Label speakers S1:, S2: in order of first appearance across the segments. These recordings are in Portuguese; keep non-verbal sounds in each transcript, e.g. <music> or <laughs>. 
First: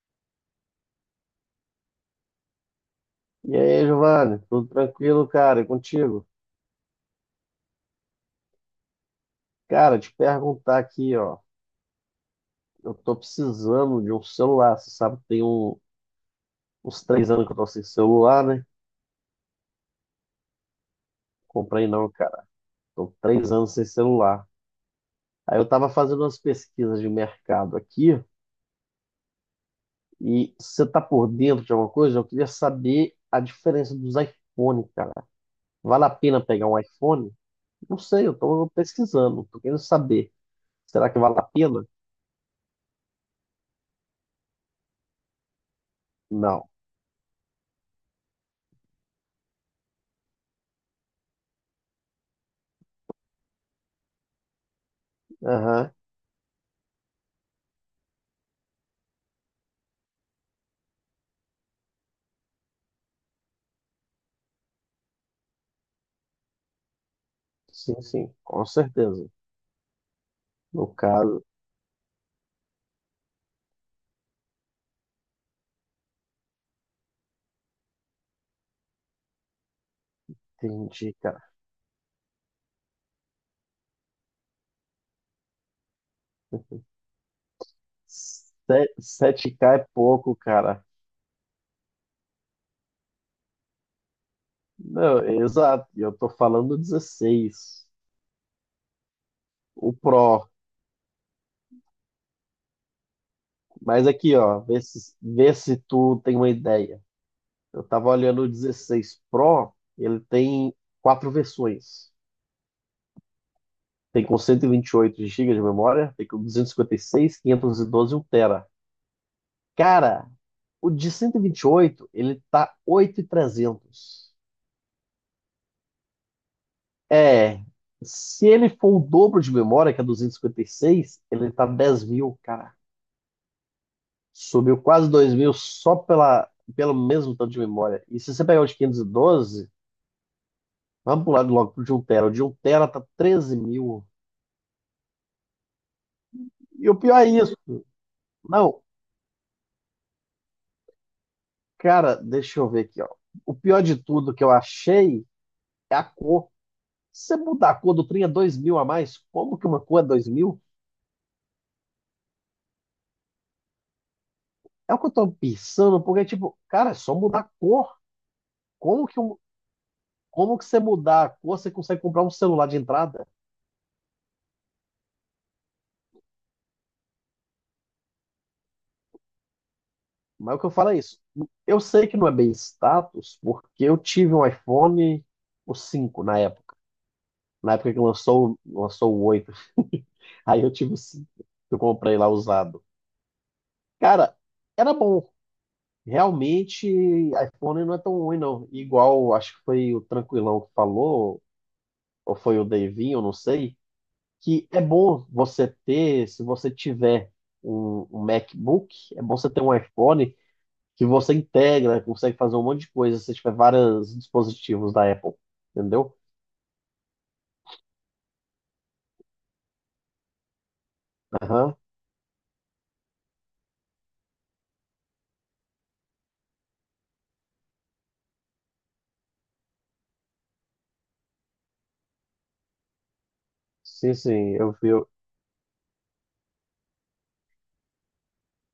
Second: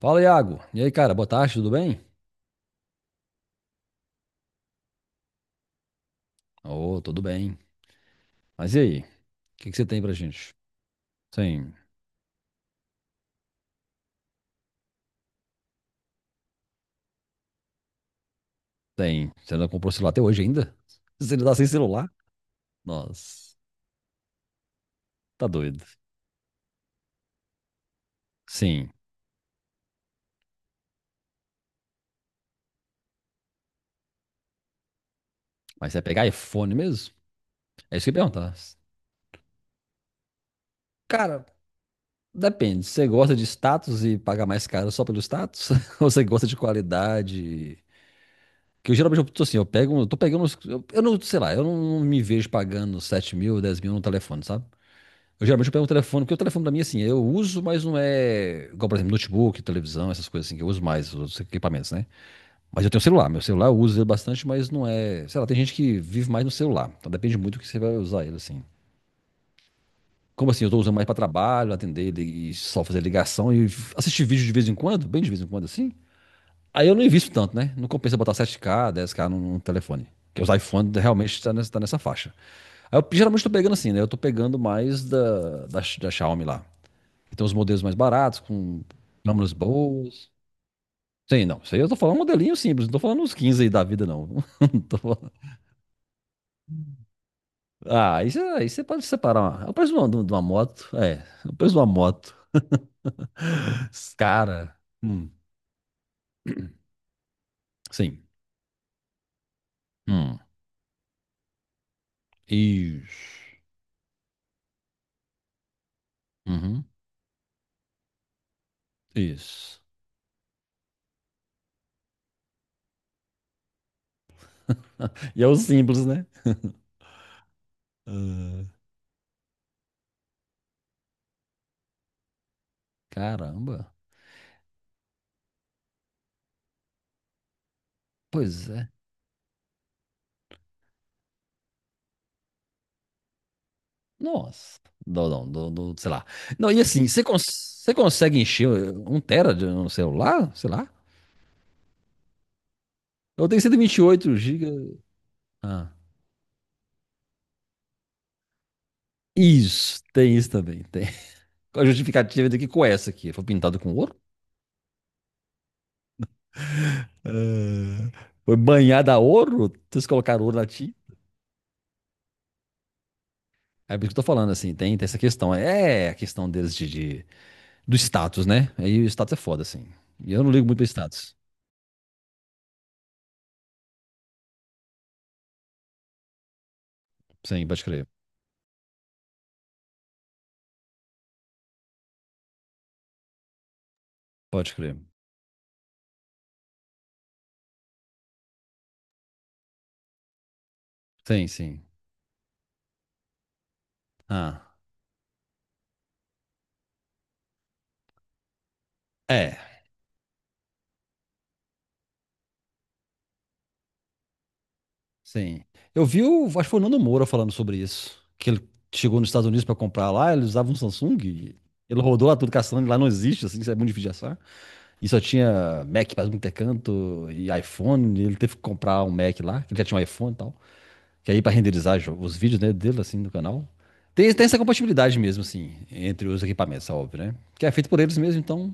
S1: Fala, Iago. E aí, cara, boa tarde, tudo bem?
S2: E aí, Giovanni, tudo tranquilo, cara? E contigo?
S1: Ô, tudo bem. Mas e aí? O que que você
S2: Cara,
S1: tem pra
S2: te
S1: gente?
S2: perguntar aqui, ó.
S1: Sim,
S2: Eu tô precisando de um celular. Você sabe, que tem uns 3 anos que eu tô sem celular, né?
S1: tem. Você não comprou celular até hoje ainda? <laughs> Você ainda tá sem
S2: Comprei
S1: celular?
S2: não, cara. Tô três
S1: Nossa,
S2: anos sem celular.
S1: tá
S2: Aí eu
S1: doido.
S2: tava fazendo umas pesquisas de mercado aqui
S1: Sim,
S2: e você tá por dentro de alguma coisa? Eu queria saber a diferença dos iPhone, cara.
S1: mas você vai
S2: Vale a
S1: pegar
S2: pena pegar
S1: iPhone
S2: um
S1: mesmo?
S2: iPhone?
S1: É
S2: Não
S1: isso que eu
S2: sei,
S1: ia
S2: eu
S1: perguntar.
S2: tô pesquisando, tô querendo saber. Será que vale a
S1: Cara,
S2: pena?
S1: depende. Você gosta de status e paga mais caro só pelo status? <laughs> Ou você gosta de
S2: Não.
S1: qualidade? Que eu geralmente eu tô assim, eu pego, eu tô pegando, eu não, sei lá, eu não, não me vejo pagando 7 mil, 10 mil no telefone, sabe? Eu geralmente eu pego o
S2: Aham.
S1: telefone, porque o telefone pra mim, assim, eu uso, mas não é. Igual, por exemplo, notebook, televisão, essas coisas assim, que eu uso mais, os outros equipamentos, né? Mas eu tenho celular, meu celular eu uso ele bastante, mas não é. Sei lá, tem gente que vive mais no celular, então depende muito do que você vai
S2: Sim,
S1: usar
S2: sim,
S1: ele, assim.
S2: com certeza.
S1: Como assim, eu tô
S2: No
S1: usando mais pra
S2: caso,
S1: trabalho, atender e só fazer ligação e assistir vídeo de vez em quando, bem de vez em quando, assim. Aí eu não invisto tanto, né? Não compensa botar 7K 10K num telefone. Porque os iPhones
S2: entendi, cara.
S1: realmente tá nessa faixa. Aí eu geralmente tô pegando assim, né? Eu tô pegando mais da Xiaomi lá. Tem os modelos mais baratos, com
S2: Se-
S1: câmeras
S2: 7K é
S1: boas.
S2: pouco, cara.
S1: Sim, não. Isso aí eu tô falando um modelinho simples, não tô falando uns 15 aí da vida, não. <laughs> Não tô
S2: Não,
S1: falando-
S2: exato. Eu tô falando 16.
S1: Ah, aí você pode separar. É o preço
S2: O
S1: de uma
S2: Pro.
S1: moto. É, é o preço de uma moto.
S2: Mas aqui, ó,
S1: Cara.
S2: vê se,
S1: Hum,
S2: vê se tu tem uma ideia. Eu tava
S1: sim.
S2: olhando o 16 Pro, ele
S1: Hum,
S2: tem quatro versões.
S1: isso.
S2: Tem com cento e vinte e oito gigas de memória, tem com duzentos e
S1: Uhum,
S2: cinquenta e seis, quinhentos e doze e um tera.
S1: isso.
S2: Cara, o de cento e vinte e oito, ele tá 8.300.
S1: <laughs> E é o simples, né?
S2: É, se
S1: Ah,
S2: ele for o dobro de memória, que é duzentos e cinquenta e seis, ele tá 10 mil, cara.
S1: caramba.
S2: Subiu quase 2 mil só pela, pelo mesmo tanto de memória. E se você pegar o
S1: Pois
S2: de
S1: é.
S2: 512, vamos pular logo pro de um tera. O de um tera tá 13 mil.
S1: Nossa. Não, não, não, não, sei lá. Não, e
S2: E o
S1: assim,
S2: pior
S1: você
S2: é isso.
S1: você consegue encher
S2: Não,
S1: um tera de um celular? Sei lá.
S2: cara, deixa eu ver aqui, ó.
S1: Eu
S2: O
S1: tenho
S2: pior de tudo
S1: 128
S2: que eu
S1: gigas.
S2: achei
S1: Ah.
S2: é a cor. Se você mudar a cor do trem é 2 mil a mais, como que uma cor
S1: Isso,
S2: é 2
S1: tem isso
S2: mil?
S1: também, tem. A justificativa daqui com essa aqui. Foi pintado com ouro?
S2: É o que eu tô pensando, porque, tipo, cara, é só mudar a cor.
S1: É, foi
S2: Como
S1: banhada a
S2: que um-
S1: ouro? Vocês colocaram ouro
S2: Como que
S1: na
S2: você
S1: ti?
S2: mudar a cor, você consegue comprar um celular de entrada?
S1: É por isso que eu tô falando, assim, tem, tem essa questão. É a questão deles de- do status, né? Aí o status é foda, assim. E eu não
S2: Mas é o
S1: ligo
S2: que eu
S1: muito pro
S2: falo é isso.
S1: status.
S2: Eu sei que não é bem status, porque eu tive um iPhone, o 5 na época.
S1: Sim,
S2: Na
S1: pode
S2: época que
S1: crer.
S2: lançou, lançou o 8. <laughs> Aí eu tive o 5. Eu comprei lá usado. Cara,
S1: Pode
S2: era
S1: crer.
S2: bom. Realmente, iPhone não é tão ruim, não. Igual, acho que foi o Tranquilão que falou,
S1: Sim, sim.
S2: ou foi o Davinho, eu não sei, que
S1: Ah,
S2: é bom você ter, se você tiver um MacBook, é bom você ter
S1: é.
S2: um iPhone, que você integra, consegue fazer um monte de coisa se tiver vários dispositivos da Apple,
S1: Sim. Eu
S2: entendeu?
S1: vi, o, acho que foi o Nando Moura falando sobre isso. Que ele chegou nos Estados Unidos para comprar lá, ele usava um Samsung. E
S2: Aham.
S1: ele rodou lá tudo caçando, lá não existe, assim, isso é muito difícil de achar. E só tinha Mac para muito canto e iPhone. E ele teve que comprar um Mac lá, que ele já tinha um iPhone e tal. Que aí para renderizar os vídeos, né, dele, assim, no canal.
S2: Sim,
S1: Tem, tem
S2: sim,
S1: essa
S2: eu vi.
S1: compatibilidade mesmo, assim, entre os equipamentos, é óbvio, né? Que é feito por eles mesmo, então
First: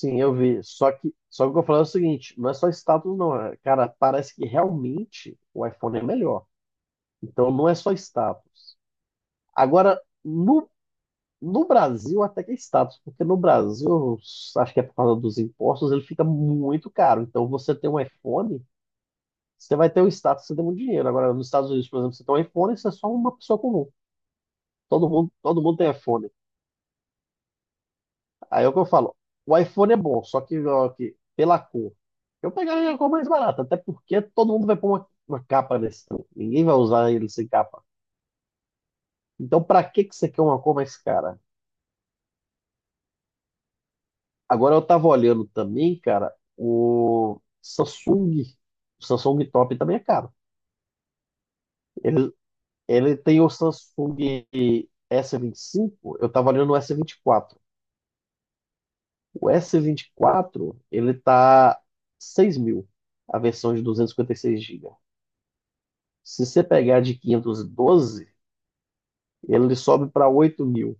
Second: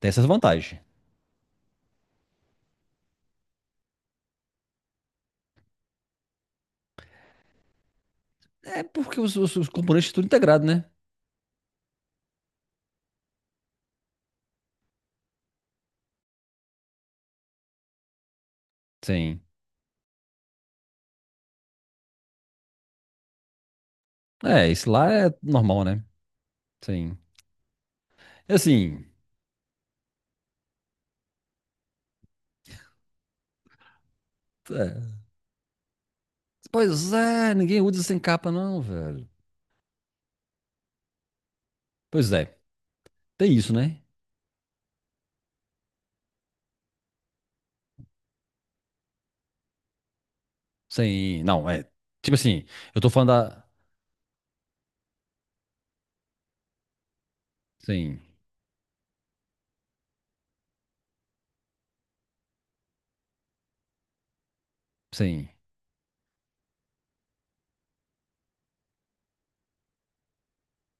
S1: tem essas
S2: eu vi.
S1: vantagens.
S2: Só que o que eu falo é o seguinte, não é só status, não. Cara, parece que realmente o iPhone é melhor. Então não é só status.
S1: É porque os
S2: Agora,
S1: componentes tudo integrado, né?
S2: no Brasil até que é status, porque no Brasil, acho que é por causa dos impostos, ele fica muito caro. Então você tem um iPhone,
S1: Sim.
S2: você vai ter o status, você tem muito dinheiro. Agora, nos Estados Unidos, por exemplo, você tem um iPhone, você é só uma pessoa comum.
S1: É, isso lá é
S2: Todo mundo
S1: normal,
S2: tem
S1: né?
S2: iPhone.
S1: Sim. É
S2: Aí é o que eu
S1: assim,
S2: falo. O iPhone é bom, só que, ó, que pela cor. Eu pegaria a cor mais barata, até porque todo mundo vai pôr uma,
S1: é.
S2: uma capa nesse trem. Ninguém vai usar
S1: Pois
S2: ele sem
S1: é, ninguém
S2: capa.
S1: usa sem capa, não, velho.
S2: Então, pra que que você quer uma cor mais cara?
S1: Pois é, tem isso, né?
S2: Agora eu tava olhando também, cara, o Samsung. O Samsung Top também é caro.
S1: Sem. Não, é.
S2: Ele,
S1: Tipo assim, eu tô
S2: ele
S1: falando
S2: tem o
S1: da.
S2: Samsung S25, eu tava olhando o S24.
S1: Sim,
S2: O S24, ele tá 6 mil, a versão de 256 GB.
S1: sim.
S2: Se você pegar de 512, ele sobe para 8 mil.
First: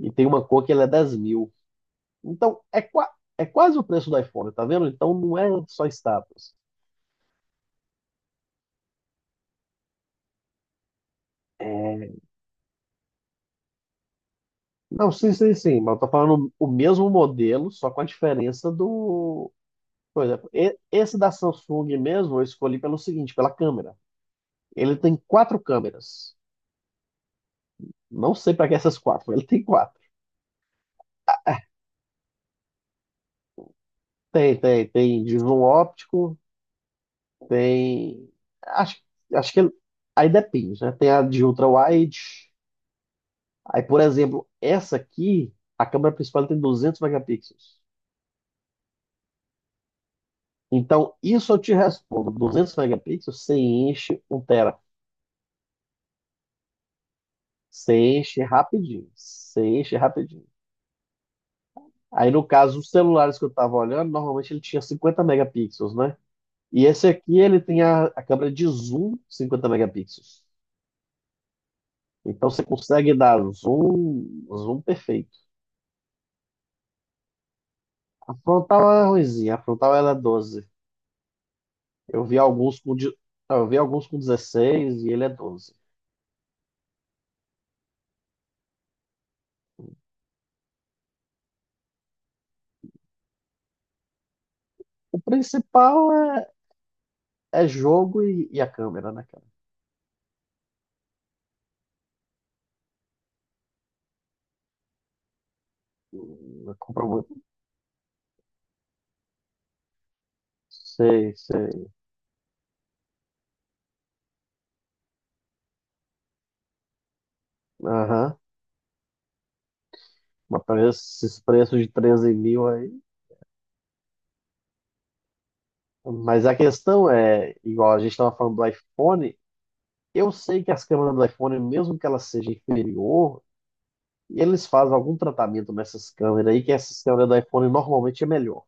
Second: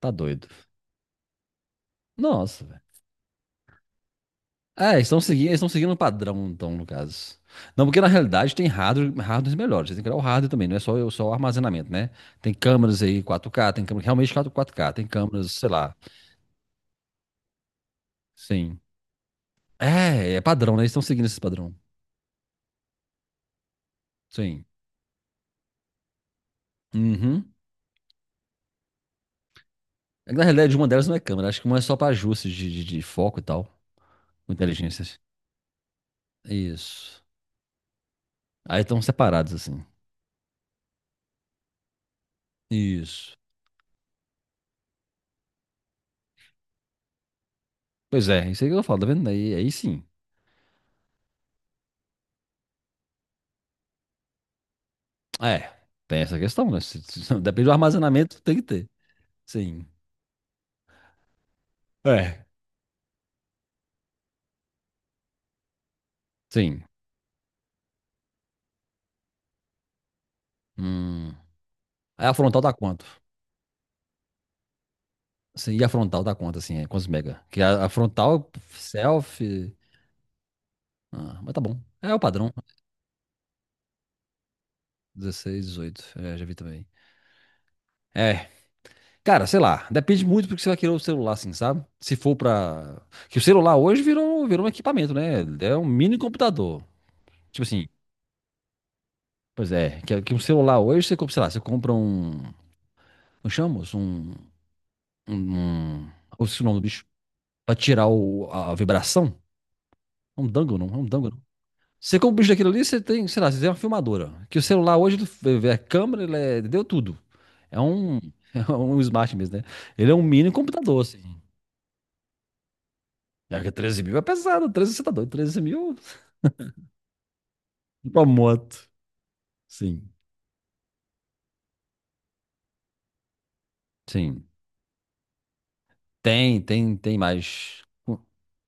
S1: Tá
S2: tem uma
S1: doido.
S2: cor que ele é 10 mil. Então,
S1: Nossa, velho.
S2: é quase o preço do iPhone, tá vendo?
S1: É,
S2: Então, não é
S1: eles estão
S2: só
S1: seguindo o padrão,
S2: status.
S1: então, no caso. Não, porque na realidade tem hardware, hardwares melhores. Você tem que olhar o hardware também, não é só o armazenamento, né? Tem câmeras aí 4K, tem câmeras realmente 4K, tem
S2: Não, sim,
S1: câmeras,
S2: sim,
S1: sei
S2: sim.
S1: lá.
S2: Mas eu tô falando o mesmo modelo, só com a diferença
S1: Sim.
S2: do. Por
S1: É, é
S2: exemplo,
S1: padrão, né? Eles estão
S2: esse
S1: seguindo
S2: da
S1: esse padrão.
S2: Samsung mesmo eu escolhi pelo seguinte, pela câmera.
S1: Sim.
S2: Ele tem quatro câmeras.
S1: Uhum.
S2: Não sei para que essas quatro, mas ele tem quatro.
S1: É que, na realidade, uma delas não é câmera. Acho que uma é só pra ajustes de, de foco e tal. Com
S2: Tem, tem,
S1: inteligências.
S2: tem de zoom óptico,
S1: Isso.
S2: tem.
S1: Aí
S2: Acho,
S1: estão separados,
S2: acho que
S1: assim.
S2: aí depende, né? Tem a de ultra-wide.
S1: Isso.
S2: Aí, por exemplo, essa aqui, a câmera principal tem 200 megapixels.
S1: Pois é, isso aí que eu falo, tá vendo? Aí, aí sim.
S2: Então, isso eu te respondo: 200 megapixels, você enche um tera.
S1: É, tem essa questão, né? <laughs> Depende do
S2: Você
S1: armazenamento,
S2: enche
S1: tem que ter.
S2: rapidinho. Você
S1: Sim.
S2: enche rapidinho. Aí, no
S1: É.
S2: caso, os celulares que eu estava olhando, normalmente ele tinha 50 megapixels, né?
S1: Sim.
S2: E esse aqui, ele tem a câmera de zoom 50 megapixels.
S1: Hum. Aí a
S2: Então
S1: frontal
S2: você
S1: dá quanto?
S2: consegue dar zoom perfeito.
S1: Sim, e a frontal dá quanto, assim? É, quantos mega? Que a
S2: A
S1: frontal,
S2: frontal é ruimzinha, a
S1: selfie.
S2: frontal ela é doze.
S1: Ah, mas tá bom. É o
S2: Eu vi
S1: padrão.
S2: alguns não, eu vi alguns com 16 e ele é
S1: 16,
S2: doze.
S1: dezoito, é, já vi também. É, cara, sei lá, depende muito do que você vai querer o celular, assim, sabe? Se for pra. Que o celular hoje virou, virou um equipamento,
S2: O
S1: né? É um
S2: principal
S1: mini
S2: é,
S1: computador. Tipo
S2: é
S1: assim,
S2: jogo e a câmera, né, cara?
S1: pois é, que um celular hoje você compra, sei lá, você compra um. Como chama? Moço? Um. Um. Esqueci o
S2: Não
S1: nome do bicho.
S2: compra muito.
S1: Pra tirar a vibração. É um dangle, não? É um dangle,
S2: Sei,
S1: não.
S2: sei.
S1: Você compra o bicho daquilo ali, você tem, sei lá, você tem uma filmadora. Que o celular hoje ele é câmera, ele é, deu tudo. É um. <laughs>
S2: Aham.
S1: É um smart mesmo, né? Ele é um mini
S2: Mas pra
S1: computador, assim.
S2: esses preços de 13 mil aí.
S1: É que 13 mil é pesado, 13 você tá doido, 13 mil
S2: Mas a questão é, igual a
S1: <laughs>
S2: gente
S1: pra
S2: estava falando do
S1: moto.
S2: iPhone,
S1: Sim,
S2: eu sei que as câmeras do iPhone, mesmo que ela seja inferior. E
S1: sim.
S2: eles fazem algum tratamento nessas câmeras
S1: Tem,
S2: aí, que
S1: tem,
S2: essas
S1: tem
S2: câmeras do iPhone
S1: mais.
S2: normalmente é melhor.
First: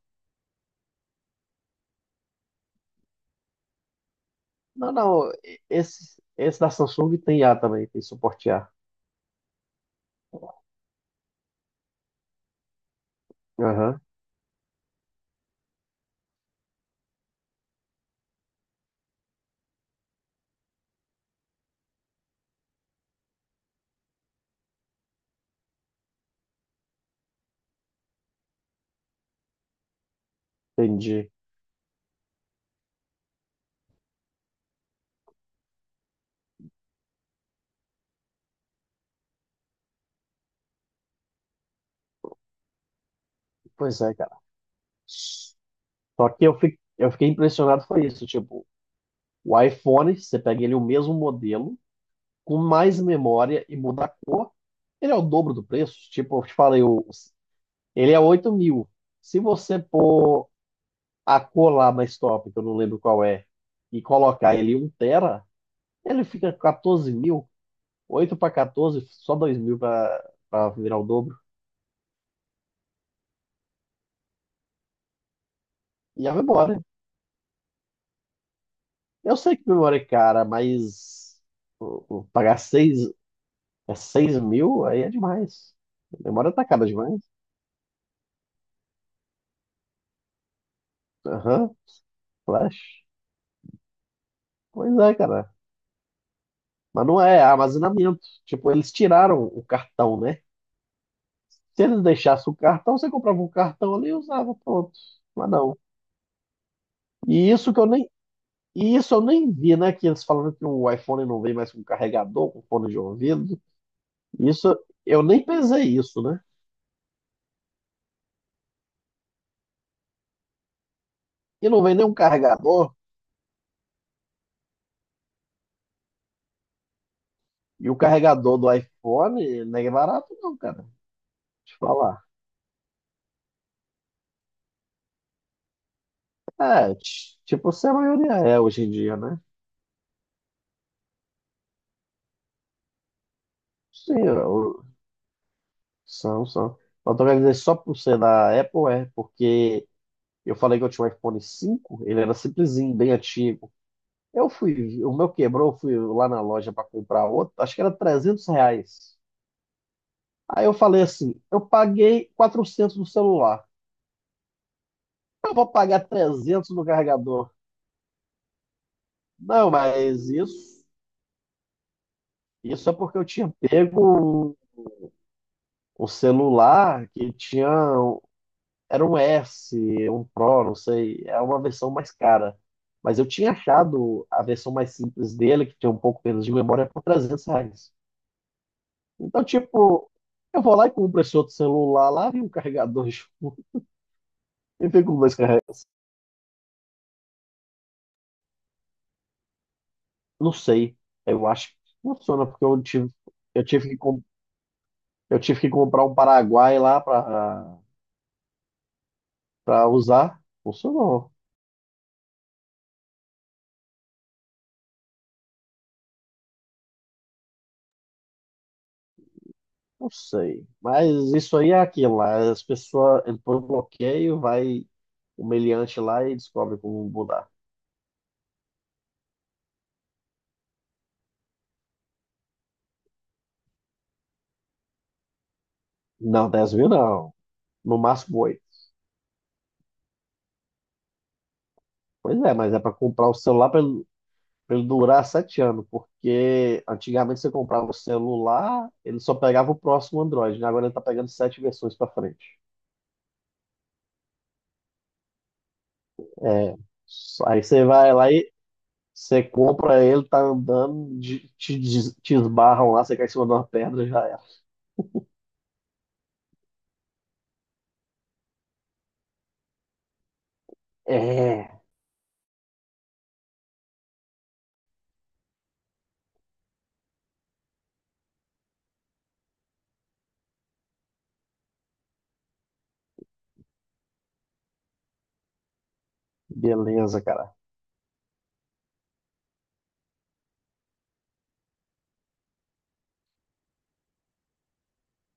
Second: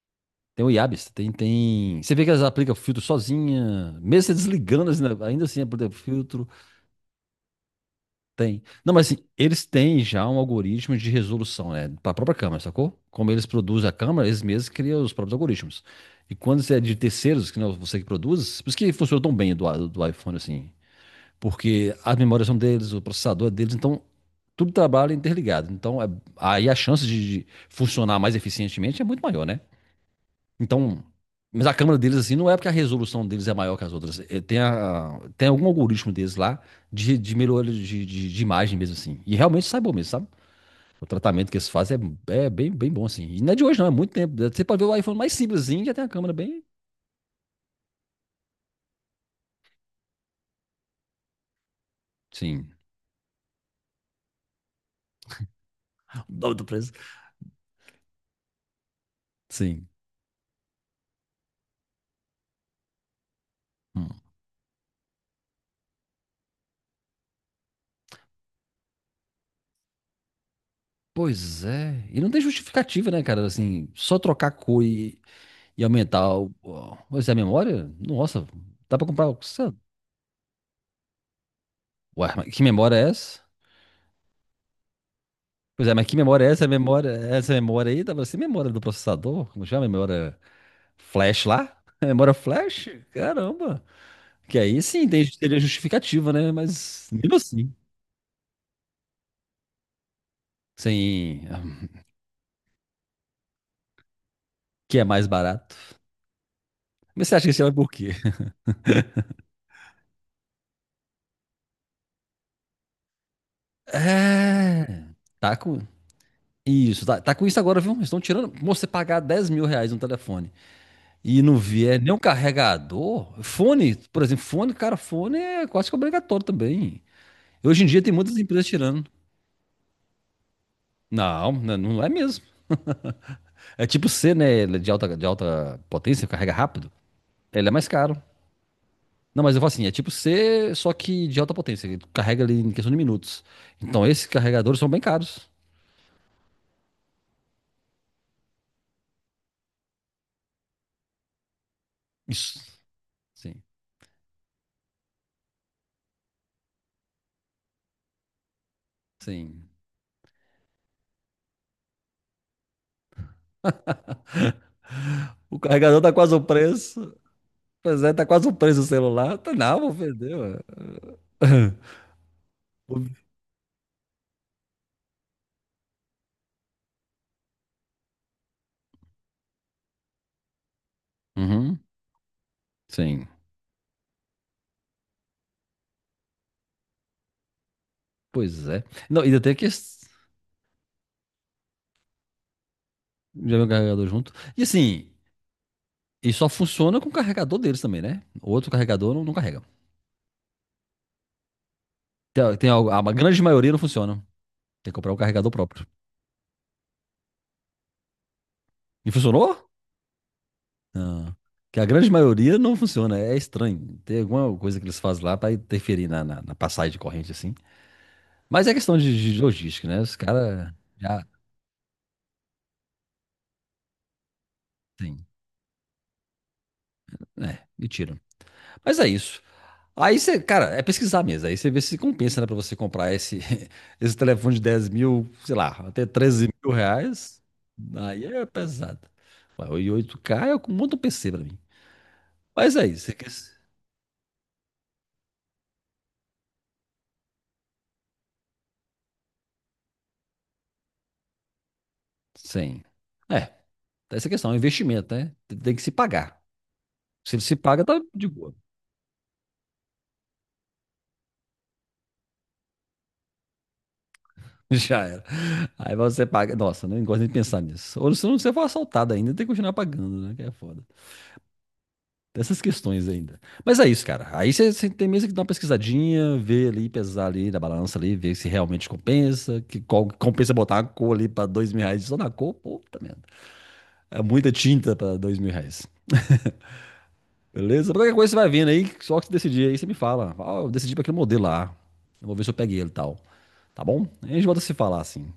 S1: Tem o Iabis, tem, tem. Você vê que elas aplicam filtro sozinha, mesmo você desligando,
S2: Não,
S1: assim, né,
S2: não,
S1: ainda assim, aplica
S2: esse,
S1: filtro,
S2: esse da Samsung tem A também, tem suporte
S1: tem.
S2: A.
S1: Não, mas assim, eles têm já um algoritmo de resolução, né, para a própria câmera, sacou? Como eles produzem a
S2: Aham,
S1: câmera, eles mesmos criam os próprios algoritmos. E quando você é de terceiros, que não é você que produz, por isso que funciona tão bem do iPhone, assim. Porque as memórias são deles, o processador é deles, então tudo trabalha interligado. Então, aí a chance de funcionar mais eficientemente é muito maior, né? Então,
S2: entendi.
S1: mas a câmera deles, assim, não é porque a resolução deles é maior que as outras. É, tem, tem algum algoritmo deles lá de melhoria de, de imagem mesmo, assim. E realmente sai bom mesmo, sabe? O tratamento que eles fazem é, é bem, bem bom, assim. E não é de hoje, não, é
S2: Pois
S1: muito
S2: é,
S1: tempo.
S2: cara.
S1: Você pode ver o iPhone mais simplesinho, já tem a
S2: Só
S1: câmera
S2: que eu,
S1: bem.
S2: eu fiquei impressionado foi isso, tipo, o iPhone, você pega ele o mesmo modelo, com
S1: Sim.
S2: mais memória e muda a cor, ele é o dobro do preço.
S1: O
S2: Tipo, eu te
S1: nome do
S2: falei,
S1: preço.
S2: o, ele é 8 mil. Se você
S1: Sim.
S2: pôr a cor lá mais top, que eu não lembro qual é, e
S1: Hum.
S2: colocar ele em 1 tera, ele fica com 14 mil, 8 para 14, só 2 mil para virar o dobro.
S1: Pois é. E não tem justificativa, né, cara? Assim, só trocar cor e
S2: E
S1: aumentar
S2: a memória.
S1: pois é, a memória? Nossa, dá pra comprar,
S2: Eu sei
S1: sei
S2: que
S1: lá.
S2: memória é cara, mas o
S1: Ué, mas
S2: pagar
S1: que memória
S2: 6
S1: é essa?
S2: é 6 mil aí é demais.
S1: Pois é, mas que
S2: A
S1: memória é
S2: memória tá
S1: essa?
S2: cara
S1: Memória,
S2: demais.
S1: essa memória aí? Dá pra ser memória do processador? Como chama? Memória flash
S2: Aham,
S1: lá? <laughs> Memória flash?
S2: flash.
S1: Caramba! Que aí
S2: Pois
S1: sim
S2: é,
S1: tem,
S2: cara.
S1: teria justificativa, né?
S2: Mas
S1: Mas
S2: não
S1: mesmo
S2: é, é
S1: assim,
S2: armazenamento. Tipo, eles tiraram o cartão, né? Se
S1: sem.
S2: eles deixassem o cartão, você comprava um cartão ali e usava, pronto.
S1: Que é mais
S2: Mas
S1: barato.
S2: não.
S1: Mas você acha que
S2: E
S1: esse é
S2: isso que eu
S1: por
S2: nem
S1: quê?
S2: E isso eu nem vi, né? Que eles falando que o iPhone não vem mais com carregador, com fone de ouvido. Isso
S1: É.
S2: eu nem
S1: Tá com.
S2: pensei isso, né?
S1: Isso, tá, tá com isso agora, viu? Estão tirando. Moço, você pagar 10 mil reais no telefone e não
S2: E não vem
S1: vier nem
S2: nenhum
S1: um
S2: carregador.
S1: carregador, fone, por exemplo, fone, cara, fone é quase que obrigatório também. Hoje em
S2: E o
S1: dia tem muitas
S2: carregador
S1: empresas
S2: do
S1: tirando.
S2: iPhone não é barato, não, cara.
S1: Não, né,
S2: Te
S1: não é
S2: falar.
S1: mesmo. É tipo C, né? Ele é de alta, de alta potência, carrega rápido.
S2: É,
S1: Ele é
S2: tipo, se
S1: mais
S2: a
S1: caro.
S2: maioria é hoje em dia, né?
S1: Não, mas eu falo assim, é tipo C, só que de alta potência. Ele carrega ali em questão de minutos. Então, esses
S2: Sim,
S1: carregadores são bem caros.
S2: são, são. Mas tô querendo dizer, só por ser da Apple, é, porque eu falei que eu tinha um iPhone cinco, ele era
S1: Isso.
S2: simplesinho, bem
S1: Sim,
S2: antigo. Eu fui, o meu quebrou, eu fui lá na loja para comprar outro, acho que era R$ 300.
S1: sim.
S2: Aí eu falei assim: eu paguei 400 no celular, eu
S1: O
S2: vou
S1: carregador
S2: pagar
S1: tá quase o
S2: 300 no
S1: preço.
S2: carregador.
S1: Pois é, tá quase o preço do celular. Tá,
S2: Não,
S1: não, vou
S2: mas
S1: vender, ué.
S2: isso,
S1: <laughs>
S2: isso é porque eu tinha pego o celular que tinha, um, era um S, um Pro, não sei, é uma
S1: Uhum,
S2: versão mais cara. Mas eu
S1: sim.
S2: tinha achado a versão mais simples dele, que tinha um pouco menos de memória, por R$ 300.
S1: Pois é. Não, ainda
S2: Então,
S1: tem que
S2: tipo, eu vou lá e compro esse outro celular lá e um carregador junto.
S1: já vem o carregador junto. E
S2: E
S1: assim,
S2: fico com dois.
S1: e só funciona com o carregador deles também, né? O outro carregador não, não carrega.
S2: Não sei. Eu acho que funciona,
S1: Tem,
S2: porque
S1: tem
S2: eu
S1: a
S2: tive,
S1: grande
S2: eu
S1: maioria não
S2: tive que,
S1: funciona.
S2: com-
S1: Tem que comprar um
S2: eu
S1: carregador
S2: tive que
S1: próprio.
S2: comprar um Paraguai lá para
S1: E funcionou?
S2: usar. Funcionou.
S1: Não. Que a grande maioria não funciona. É estranho. Tem alguma coisa que eles fazem lá pra interferir na, na, na passagem de corrente, assim. Mas é questão de logística, né?
S2: Não
S1: Os
S2: sei.
S1: caras
S2: Mas
S1: já
S2: isso aí é aquilo lá. As pessoas entram no bloqueio, vai
S1: tem.
S2: o meliante lá e descobre como mudar.
S1: É, e tiram. Mas é isso. Aí você, cara, é pesquisar mesmo. Aí você vê se compensa, né, pra você comprar esse, <laughs> esse telefone de 10 mil, sei lá, até
S2: Não,
S1: 13 mil
S2: dez mil não.
S1: reais.
S2: No
S1: Aí
S2: máximo
S1: é
S2: 8.
S1: pesado. Vai, o 8K é um monte de PC pra mim.
S2: Pois é, mas
S1: Mas
S2: é
S1: é
S2: para
S1: isso, você
S2: comprar
S1: quer-
S2: o celular para ele, pra ele durar 7 anos. Porque antigamente você comprava o celular, ele só pegava o próximo Android, né? Agora ele está pegando sete versões para frente.
S1: Sim. É, tem essa questão, é um investimento, né? Tem tem que se pagar. Se se
S2: Aí
S1: paga,
S2: você
S1: tá
S2: vai
S1: de
S2: lá e
S1: boa.
S2: você compra ele, tá andando, te esbarram lá, você cai em cima de uma pedra e já era.
S1: <laughs> Já era. Aí você paga. Nossa, não gosto nem de pensar nisso. Ou se não, você for assaltado ainda, tem que continuar pagando, né? Que é foda.
S2: É,
S1: Dessas questões ainda. Mas é isso, cara. Aí você você tem mesmo que dar uma pesquisadinha, ver ali, pesar ali na balança ali, ver se realmente compensa, que compensa botar uma cor ali pra 2 mil reais só na cor, puta merda. É muita tinta pra 2 mil reais.
S2: beleza, cara.
S1: Beleza? Qualquer coisa você vai vendo aí, só que você decidir aí, você me fala. Ah, eu decidi pra aquele modelo lá. Eu vou ver se eu peguei ele e tal. Tá bom? Aí a gente volta a se falar assim.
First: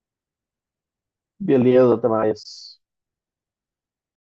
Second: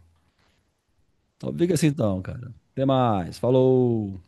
S1: Então fica assim
S2: Beleza, até
S1: então, cara.
S2: mais.
S1: Até mais. Falou!